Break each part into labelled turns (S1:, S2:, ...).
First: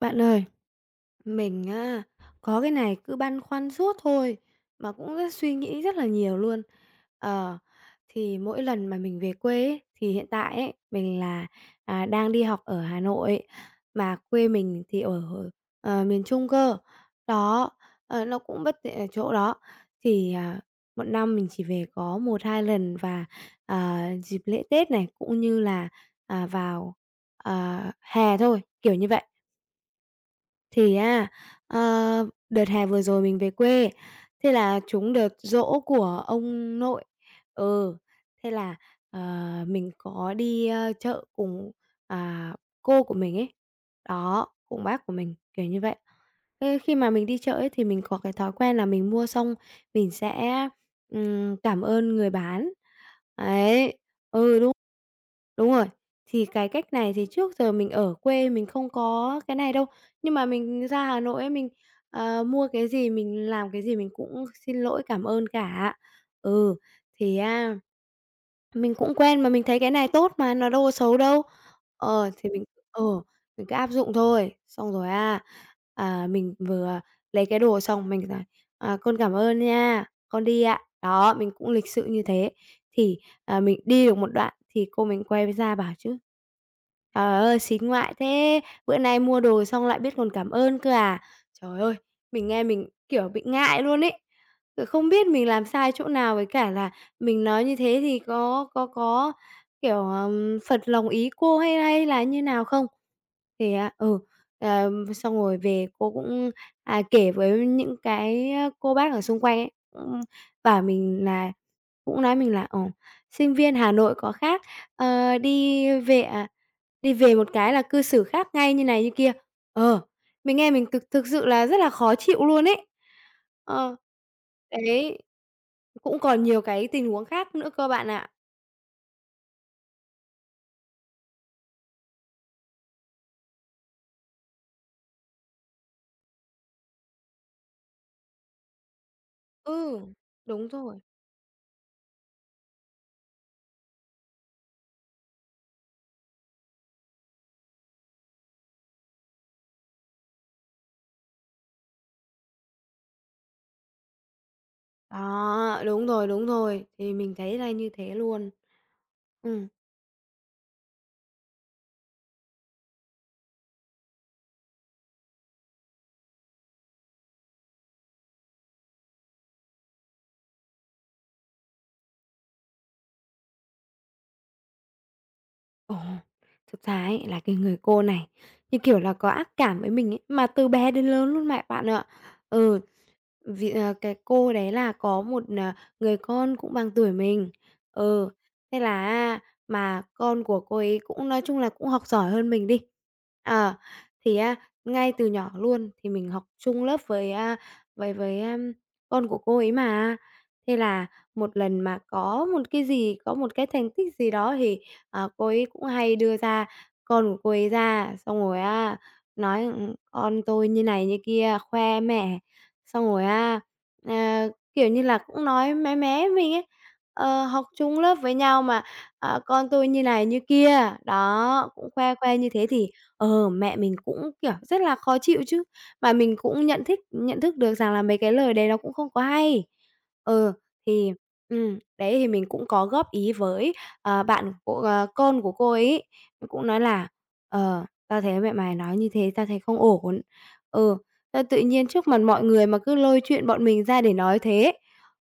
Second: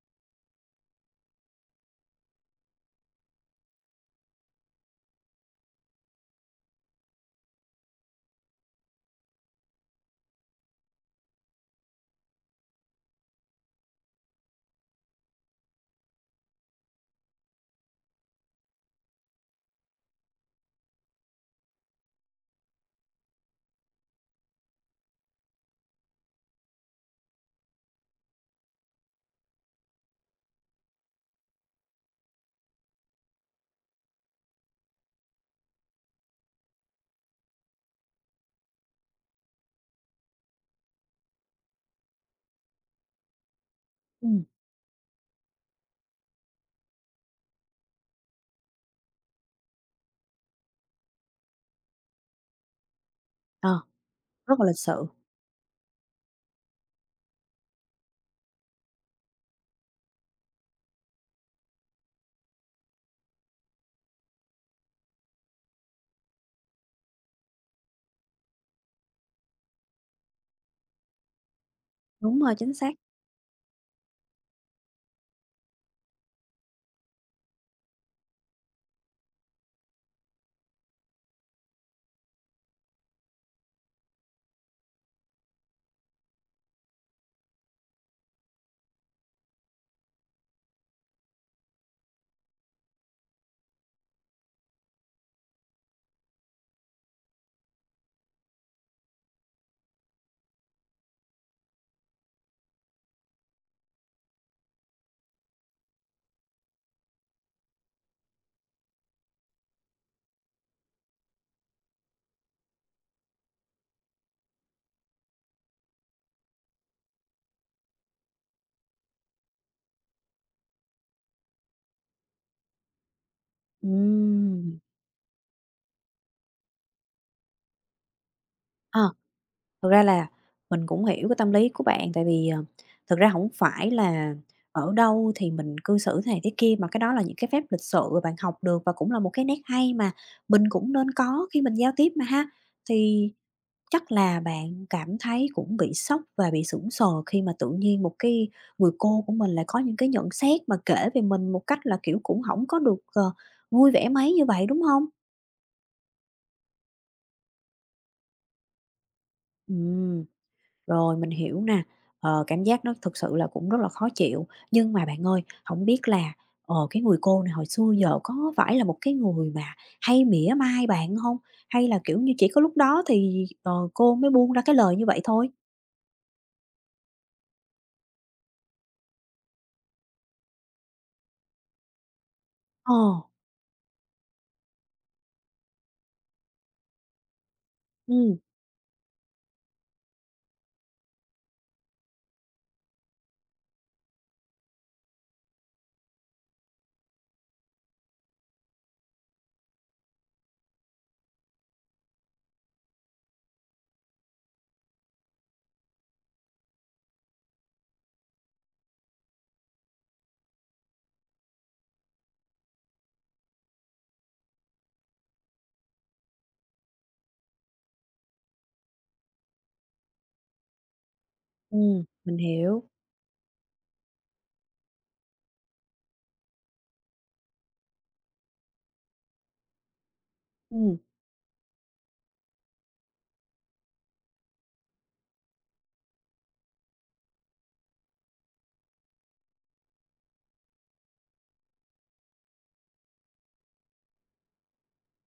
S1: Bạn ơi, mình á, có cái này cứ băn khoăn suốt thôi, mà cũng rất suy nghĩ rất là nhiều luôn. Ờ, thì mỗi lần mà mình về quê ấy, thì hiện tại ấy, đang đi học ở Hà Nội, ấy, mà quê mình thì ở miền Trung cơ. Đó, ờ, nó cũng bất tiện ở chỗ đó. Thì, à, một năm mình chỉ về có một hai lần và dịp lễ Tết này, cũng như là vào hè thôi, kiểu như vậy. Thì á, đợt hè vừa rồi mình về quê, thế là trúng đợt giỗ của ông nội. Ừ, thế là, ờ, mình có đi chợ cùng, à, cô của mình ấy,
S2: Ừm,
S1: đó, cùng bác của mình, kiểu như vậy. Thế khi mà mình đi chợ ấy thì mình có cái thói quen là mình mua xong mình sẽ cảm ơn người bán,
S2: ờ,
S1: ấy.
S2: Rất là lịch sự,
S1: Đúng rồi. Thì cái cách này thì trước giờ mình ở quê mình không có cái này đâu, nhưng mà mình ra Hà Nội ấy, mình mua cái gì, mình làm cái gì mình cũng xin lỗi, cảm ơn cả. Ừ, thì á mình cũng quen mà mình thấy cái này tốt mà, nó đâu có xấu đâu. Ờ,
S2: đúng
S1: thì
S2: rồi,
S1: mình
S2: chính xác.
S1: ờ, mình cứ áp dụng thôi. Xong rồi á, mình vừa lấy cái đồ xong mình là: "À, con cảm ơn nha, con đi ạ." Đó, mình cũng lịch sự như thế. Thì, mình đi được một đoạn thì cô mình quay ra bảo chứ: "Trời ơi, xính ngoại thế, bữa nay mua đồ xong lại biết còn cảm ơn cơ à?" Trời ơi, mình nghe mình, kiểu, bị ngại luôn ấy. Rồi không biết mình làm sai chỗ nào với cả là mình nói như thế thì có, kiểu, phật lòng ý cô hay hay là như nào không? Thì á, ừ, xong rồi về cô cũng kể với những cái cô bác ở xung quanh ấy, cũng bảo mình là cũng nói mình là: "Ờ, sinh viên Hà Nội có khác, đi về à, đi về một cái là cư xử khác ngay như này như kia." Ờ. Mình nghe mình thực thực sự là rất là khó chịu luôn ấy. Ờ.
S2: Ừm,
S1: Đấy. Cũng còn nhiều cái tình huống khác nữa cơ bạn ạ.
S2: ờ, Thực ra là mình cũng hiểu cái tâm lý của bạn, tại vì, thực ra hổng phải là ở đâu thì mình cư xử thế này thế kia, mà cái đó là những cái phép lịch sự bạn học được và cũng là một cái nét hay
S1: Ừ.
S2: mà mình
S1: Đúng
S2: cũng
S1: rồi.
S2: nên có khi mình giao tiếp mà ha. Thì chắc là bạn cảm thấy cũng bị sốc và bị sững sờ khi mà tự nhiên một cái người cô của mình lại có những cái nhận xét mà kể về mình một cách là, kiểu, cũng hổng có được, vui vẻ mấy như vậy, đúng hông?
S1: Đó, đúng rồi, thì mình thấy là như thế luôn. Ừ.
S2: Ừm, Rồi mình hiểu nè. Cảm giác nó thực sự là cũng rất là khó chịu. Nhưng mà bạn ơi, không biết là, cái người cô này hồi xưa giờ có phải là một cái người mà hay mỉa mai bạn không? Hay là, kiểu như, chỉ có lúc đó thì, cô mới buông ra cái lời như vậy thôi?
S1: Ồ, thực ra ấy là cái người cô này, như kiểu là, có ác cảm với mình ấy, mà từ bé đến lớn luôn mẹ bạn ạ. Ừ,
S2: Ờ,
S1: vì cái cô đấy là có một người con cũng bằng tuổi mình. Ừ,
S2: ừm,
S1: thế là mà con của cô ấy cũng nói chung là cũng học giỏi hơn mình đi. Ờ, thì á, ngay từ nhỏ luôn thì mình học chung lớp với, a, với với, a, con của cô ấy mà. Thế là một lần mà có một cái thành tích gì đó thì cô ấy cũng hay đưa ra con của cô ấy ra, xong rồi á nói, "Con tôi như này như kia", khoe mẹ, xong rồi á, ờ, kiểu như là, cũng nói mé mé mình ấy, học chung lớp với nhau mà, "Con tôi như này như kia", đó, cũng khoe
S2: mình
S1: khoe như thế
S2: hiểu.
S1: thì, ờ, mẹ mình cũng, kiểu, rất là khó chịu chứ. Mà mình cũng nhận thức được rằng là mấy cái lời đấy nó cũng không có hay. Ừ,
S2: Ừm,
S1: thì, đấy, thì mình cũng có góp ý với bạn của con của cô ấy cũng nói là: "Ờ, tao thấy mẹ mày nói như thế tao thấy không ổn." Ừ, sao tự nhiên trước mặt mọi người mà cứ lôi chuyện bọn mình ra để nói thế.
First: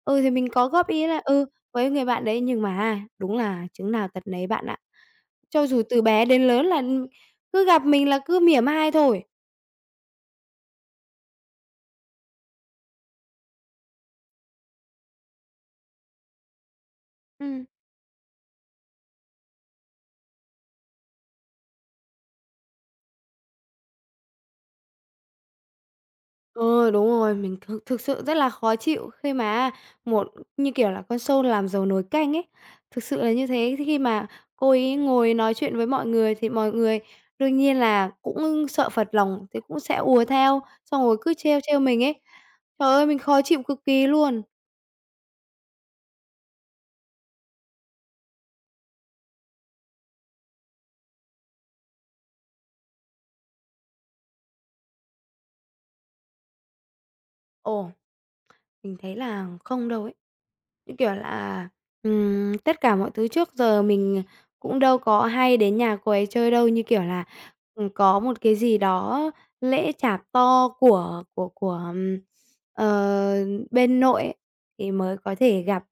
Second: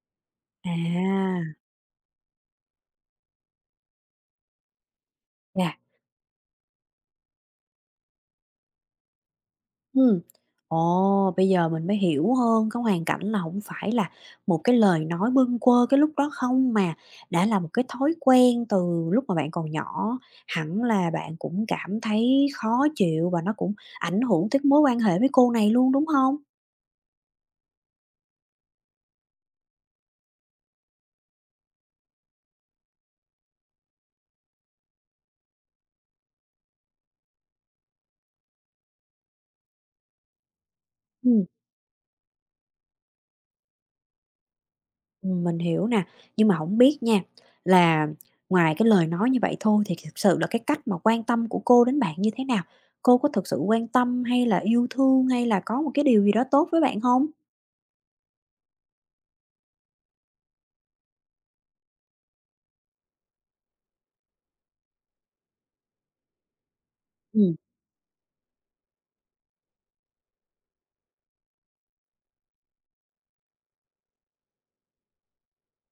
S1: Ừ, thì mình có góp ý là,
S2: à,
S1: ừ, với người bạn đấy nhưng mà đúng là chứng nào tật nấy bạn ạ. Cho
S2: chà.
S1: dù từ bé đến lớn là ừ, cứ gặp mình là cứ mỉa mai thôi.
S2: Ừm. Ồ, bây giờ mình mới hiểu hơn cái hoàn cảnh là hổng phải là một cái lời nói bâng quơ cái lúc đó không, mà đã là
S1: Ừm.
S2: một cái thói quen từ lúc mà bạn còn nhỏ, hẳn là bạn cũng cảm thấy khó chịu và nó cũng ảnh hưởng tới mối quan hệ với cô này luôn, đúng hông?
S1: Ờ, đúng rồi, mình thực thực sự rất là khó chịu khi mà như kiểu là, con sâu làm rầu nồi canh ấy. Thực sự là như thế, khi mà cô ấy ngồi nói chuyện với mọi người thì mọi người đương nhiên là cũng sợ phật lòng thì cũng sẽ ùa theo, xong rồi cứ
S2: Ừm.
S1: trêu trêu mình ấy. Trời ơi, mình khó chịu cực kỳ luôn!
S2: Mình hiểu nè, nhưng mà hổng biết nha, là ngoài cái lời nói như vậy thôi thì thực sự là cái cách mà quan tâm của cô đến bạn như thế nào? Cô có thực sự quan tâm hay là yêu thương hay là có một cái điều gì đó tốt với bạn hông?
S1: Ồ, mình thấy là không đâu ấy. Như kiểu là, tất cả mọi thứ trước giờ mình cũng đâu có hay đến nhà cô ấy chơi đâu, như kiểu là,
S2: Ừm.
S1: có một cái gì đó lễ chạp to của, ờ, bên nội ấy, thì mới có thể gặp.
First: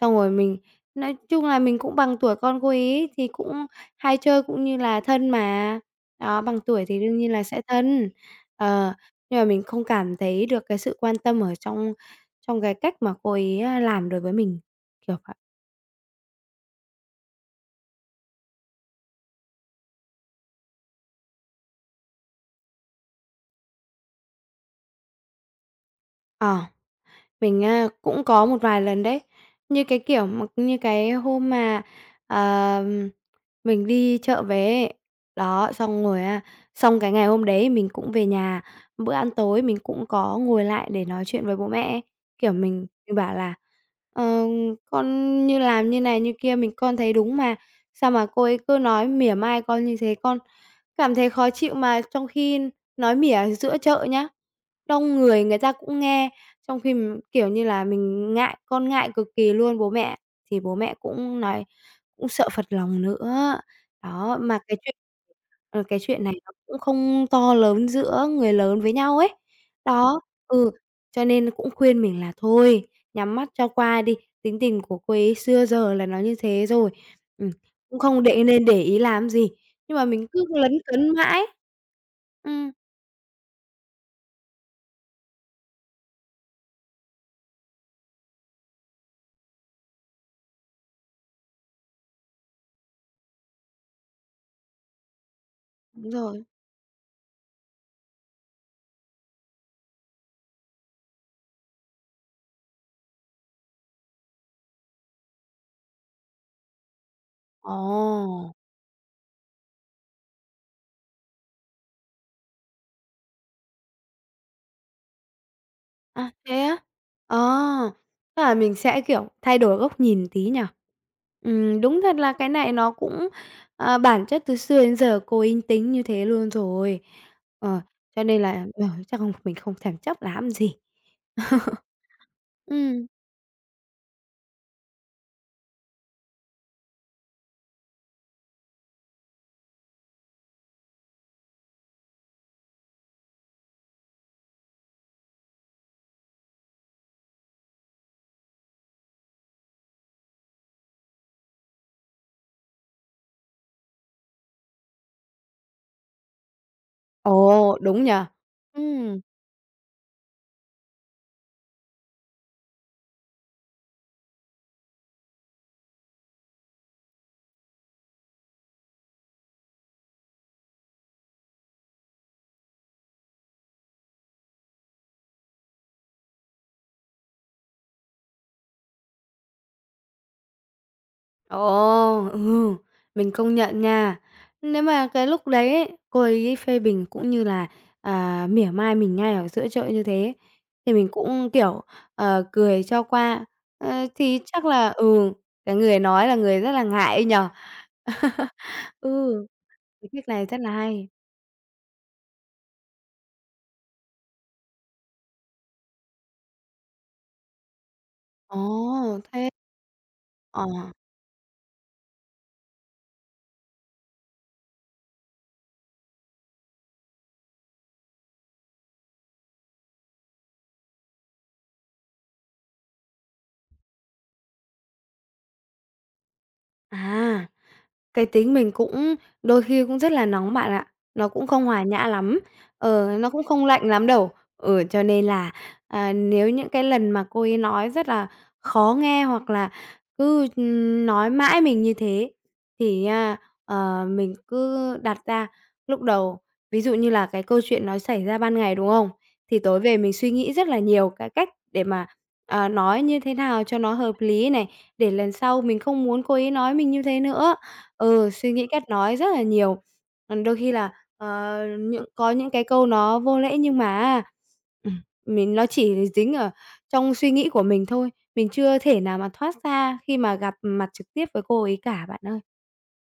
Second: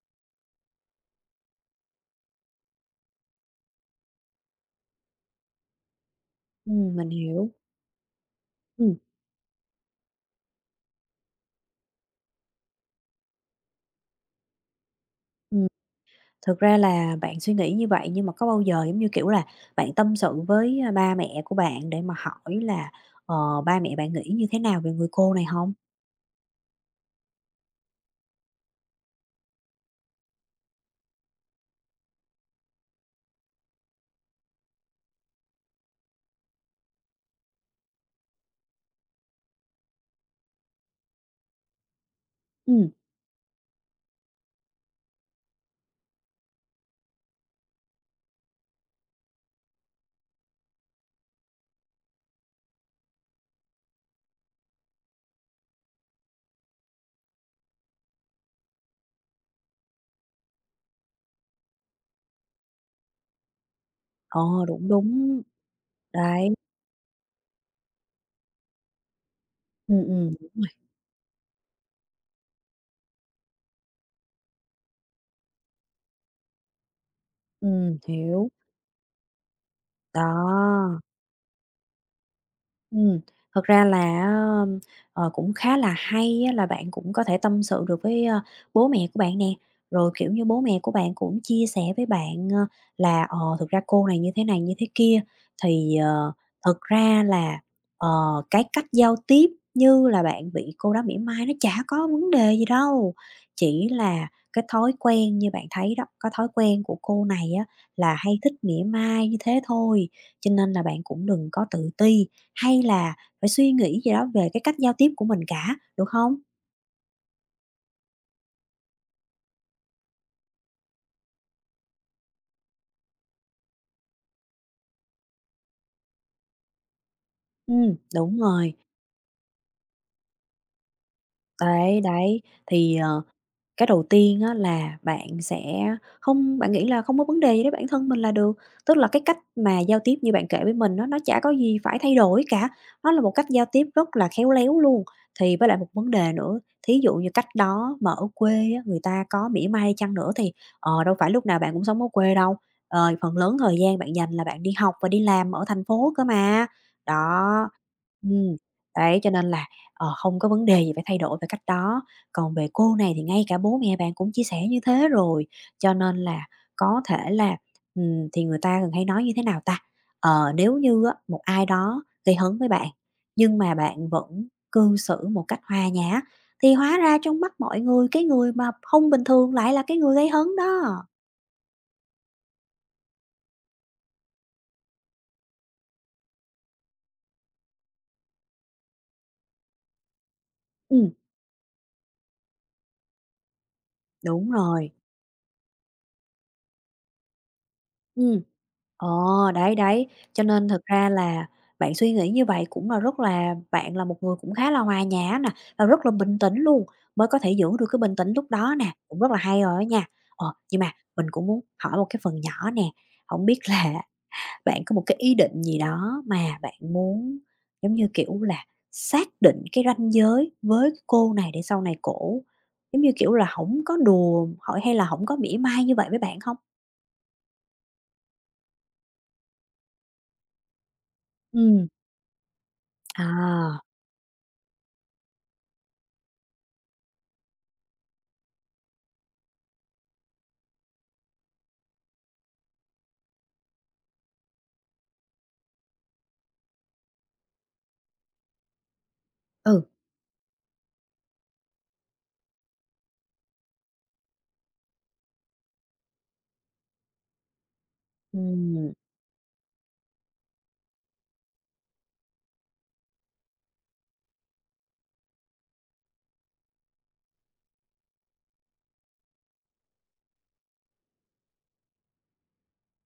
S1: Xong rồi nói chung là mình cũng bằng tuổi con cô ấy thì cũng hay chơi cũng như là thân mà, đó, bằng tuổi thì
S2: Mình
S1: đương nhiên là
S2: hiểu.
S1: sẽ thân. Ờ,
S2: Ừm,
S1: nhưng mà mình không cảm thấy được cái sự quan tâm ở trong trong cái cách mà cô ấy làm đối với mình, kiểu vậy.
S2: ừm. Thực ra là bạn suy nghĩ như vậy nhưng mà có bao giờ, giống như kiểu là, bạn tâm sự với, ba mẹ của bạn để mà hỏi là, ba mẹ bạn nghĩ như thế nào về người cô này không?
S1: Ờ. Mình á, cũng có một vài lần đấy. Như cái, kiểu, mà như cái hôm mà, ờ, mình đi chợ về ấy, đó, xong rồi á, xong cái ngày hôm đấy mình cũng về nhà, bữa ăn tối mình cũng có ngồi lại để nói chuyện với bố mẹ ấy. Kiểu, mình
S2: Ừ,
S1: mình bảo là: "Ờ, con như làm như này như kia mình con thấy đúng mà, sao mà cô ấy cứ nói mỉa mai con như thế, con cảm thấy khó chịu mà." Trong khi nói mỉa giữa chợ nhá, đông người người ta cũng nghe. Trong khi mình, kiểu như là, mình ngại con ngại cực kỳ luôn bố mẹ, thì bố mẹ cũng nói cũng sợ phật lòng nữa. Đó,
S2: ờ,
S1: mà cái
S2: đúng,
S1: chuyện
S2: đúng.
S1: ờ, cái chuyện này nó
S2: Đấy,
S1: cũng không to lớn giữa người lớn với nhau ấy.
S2: ừm,
S1: Đó,
S2: ừm,
S1: ừ, cho nên cũng khuyên mình là: "Thôi, nhắm mắt cho qua đi, tính tình của cô ấy xưa giờ là nó như thế rồi, ừm, cũng không
S2: hiểu.
S1: nên để ý làm gì." Nhưng mà mình cứ lấn
S2: Đó.
S1: cấn mãi. Ừm,
S2: Ừm, Thật ra là á, cũng khá là hay á, là bạn cũng có thể tâm sự được với, bố mẹ của bạn nè, rồi, kiểu như, bố mẹ của bạn cũng chia sẻ với bạn, là "Ờ, thực ra cô này, như thế kia." Thì,
S1: đúng rồi.
S2: thực ra là, ờ, cái cách giao tiếp như là bạn bị cô đó mỉa mai nó chả có vấn đề gì đâu, chỉ là cái thói quen như bạn thấy đó, cái thói quen của cô này á
S1: Ồ!
S2: là hay thích mỉa mai như thế thôi, cho nên là bạn cũng đừng có tự ti. Hay là phải suy nghĩ gì đó về cái cách giao tiếp của mình cả, được
S1: À,
S2: không?
S1: thế á? Ờ, tức là mình sẽ, kiểu, thay đổi góc nhìn tí nhở. Đúng thật là cái này nó cũng, ờ, bản chất từ xưa đến giờ cô Yến tính như thế luôn rồi.
S2: Ừ,
S1: Ờ, cho
S2: đúng
S1: nên là,
S2: rồi,
S1: ờ, chắc không mình không thèm chấp làm gì.
S2: đấy, đấy, thì,
S1: Ừm.
S2: ờ Cái đầu tiên á là bạn sẽ không bạn nghĩ là không có vấn đề gì với bản thân mình là được, tức là cái cách mà giao tiếp như bạn kể với mình nó chả có gì phải thay đổi cả, nó là một cách giao tiếp rất là khéo léo luôn. Thì với lại một vấn đề nữa, thí dụ như cách đó mà ở quê á, người ta có mỉa mai chăng nữa thì, đâu phải lúc nào bạn cũng sống ở quê đâu, phần lớn thời gian bạn dành là bạn đi học và đi làm ở thành phố cơ mà. Đó,
S1: Ồ, đúng nhỉ?
S2: ừm, đấy,
S1: Ừm.
S2: cho nên là, không có vấn đề gì phải thay đổi về cách đó. Còn về cô này thì ngay cả bố mẹ bạn cũng chia sẻ như thế rồi, cho nên là có thể là, thì người ta thường hay nói như thế nào ta? Nếu như á, một ai đó gây hấn với bạn, nhưng mà bạn vẫn cư xử một cách hòa nhã thì hóa ra trong mắt mọi người, cái người mà không bình thường lại là cái người gây hấn đó.
S1: Ồ, ừ, mình công nhận nha. Nếu mà cái lúc đấy ấy, cô ấy phê bình cũng như là mỉa mai mình ngay ở giữa chợ như thế, thì mình
S2: Ừm,
S1: cũng, kiểu, ờ, cười cho qua. Ờ, thì
S2: Đúng
S1: chắc là
S2: rồi.
S1: ừ, cái người nói là người rất là ngại ấy nhỉ?
S2: Ừm. Ờ,
S1: Ừ,
S2: Đấy, đấy,
S1: cái cách
S2: cho
S1: này rất
S2: nên
S1: là
S2: thực
S1: hay.
S2: ra là bạn suy nghĩ như vậy cũng là rất là bạn là một người cũng khá là hòa nhã nè, và rất là bình tĩnh luôn, mới có thể giữ được cái bình tĩnh lúc
S1: Ồ,
S2: đó nè, cũng rất là
S1: thế
S2: hay rồi á nha.
S1: ờ,
S2: Nhưng mà mình cũng muốn hỏi một cái phần nhỏ nè, không biết là bạn có một cái ý định gì đó mà bạn muốn, giống như kiểu là, xác định cái ranh giới với cô này để sau này cổ, giống như kiểu là, không có đùa hỏi hay là không có mỉa mai như vậy với bạn không?
S1: à. Cái tính mình cũng đôi khi cũng rất là nóng bạn ạ, nó cũng không hòa
S2: Ừ.
S1: nhã lắm, ờ, nó cũng không
S2: À,
S1: lạnh lắm đâu. Ừ, cho nên là, nếu những cái lần mà cô ấy nói rất là khó nghe hoặc là cứ, nói mãi mình như thế thì nha, mình cứ đặt ra lúc đầu ví dụ như là cái câu chuyện nó xảy ra ban ngày, đúng không? Thì tối
S2: ừ.
S1: về mình suy nghĩ rất là nhiều cái cách để mà, ờ, nói như thế nào cho nó hợp lý này, để lần sau mình không muốn cô ấy nói mình như thế nữa. Ừ, suy nghĩ cách
S2: Ừm,
S1: nói rất là nhiều. Còn đôi khi là, ờ, có những cái câu nó vô lễ nhưng mà á, ừm, mình nó chỉ dính ở trong suy nghĩ của mình thôi, mình chưa thể nào mà thoát ra khi mà gặp mặt trực tiếp với cô ấy cả bạn ơi.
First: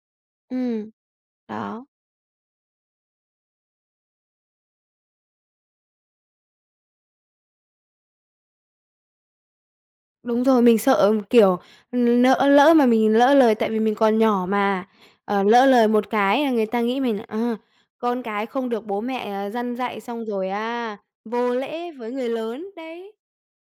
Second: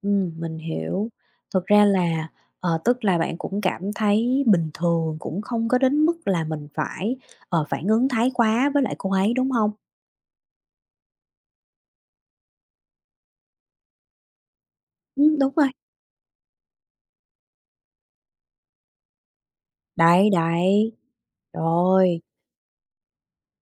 S2: mình
S1: Ừ,
S2: hiểu. Thực ra
S1: Đó,
S2: là, tức là bạn cũng cảm thấy bình thường, cũng không có đến mức là mình phải, phản ứng thái quá với lại cô ấy, đúng không?
S1: đúng rồi, mình sợ, kiểu, lỡ lỡ mà mình lỡ lời tại vì mình còn nhỏ mà,
S2: Đúng
S1: lỡ
S2: rồi,
S1: lời một cái là người ta nghĩ mình là, ờ, con cái không được bố mẹ, ờ, dăn dạy xong
S2: đấy,
S1: rồi
S2: đấy,
S1: à, vô lễ với
S2: rồi.
S1: người lớn, đấy.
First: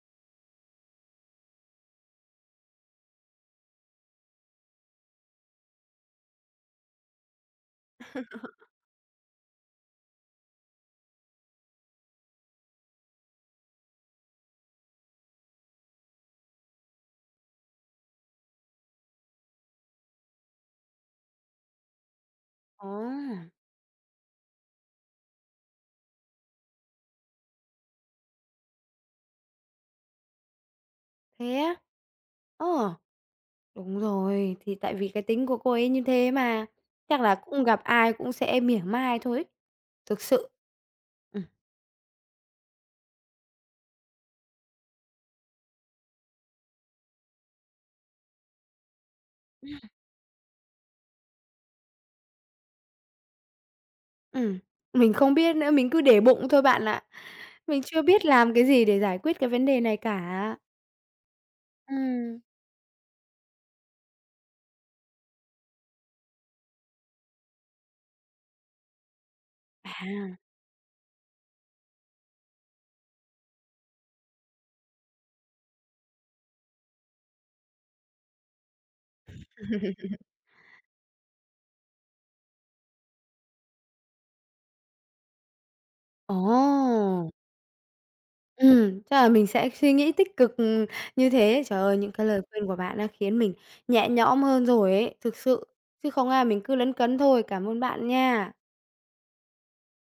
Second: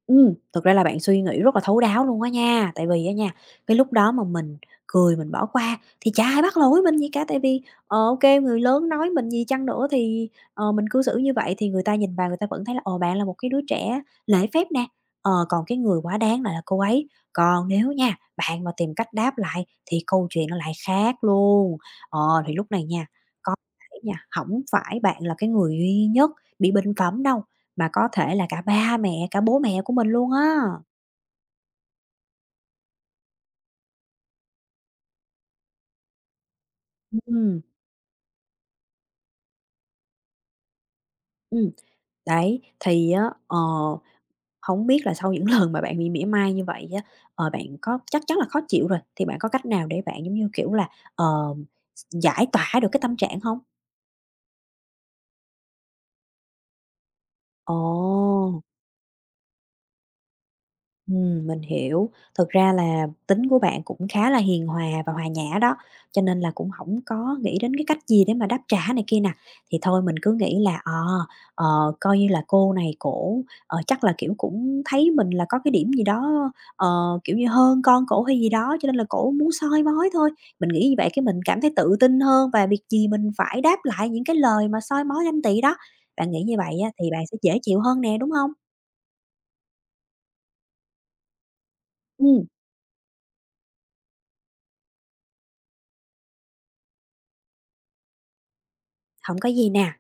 S2: Thực ra là bạn suy nghĩ rất là thấu đáo luôn á nha, tại vì á nha, cái lúc đó mà mình cười mình bỏ qua thì chả ai bắt lỗi mình gì cả, tại vì, ờ, ô người lớn nói mình gì chăng nữa thì, mình cư xử như vậy thì người ta nhìn vào người ta vẫn thấy là, ồ bạn là một cái đứa trẻ lễ phép nè, còn cái người quá đáng lại là cô ấy. Còn nếu nha, bạn mà tìm cách đáp lại thì câu chuyện nó lại khác luôn. Ờ, thì lúc này nha,
S1: À,
S2: có thể nha, hổng phải bạn là cái người duy nhất bị bình phẩm đâu, mà có thể là cả ba mẹ, cả bố mẹ của mình luôn á.
S1: thế á? Ờ, đúng rồi, thì tại vì cái tính của cô ấy như thế mà, chắc là
S2: Ừm,
S1: cũng gặp ai cũng sẽ mỉa mai thôi ấy, thực sự. Ừm,
S2: ừm, Đấy, thì á, hổng biết là sau những lần mà bạn bị mỉa mai như vậy á, bạn có chắc chắn là khó chịu rồi, thì bạn có cách nào để bạn, giống như kiểu là, ờ, s giải tỏa được cái tâm trạng hông?
S1: ừm, mình không biết nữa, mình cứ để bụng thôi bạn ạ.
S2: Ồ!
S1: Mình chưa biết làm cái gì để giải quyết cái vấn đề này cả.
S2: Mình hiểu.
S1: Ừm.
S2: Thực ra là tính của bạn cũng khá là hiền hòa và hòa nhã đó, cho nên là cũng không có nghĩ đến cái cách gì để mà đáp trả này kia nè. Thì thôi mình cứ
S1: À.
S2: nghĩ là, ờ, coi như là cô này cổ, chắc là, kiểu, cũng thấy mình là có cái điểm gì đó, ờ, kiểu như, hơn con cổ hay gì đó, cho nên là cổ muốn soi mói thôi. Mình nghĩ như vậy cái mình cảm thấy tự tin hơn và việc gì mình phải đáp lại những cái lời mà soi mói ganh tị đó. Bạn nghĩ như vậy á, thì bạn
S1: Ồ!
S2: sẽ dễ chịu hơn nè, đúng không?
S1: Chắc là mình sẽ suy nghĩ tích cực, như thế. Trời ơi, những cái lời
S2: Ừm,
S1: khuyên của bạn đã khiến mình nhẹ nhõm hơn rồi ấy, thực sự, chứ không ai mình cứ lấn cấn thôi. Cảm ơn bạn nha.
S2: Hổng có gì nè.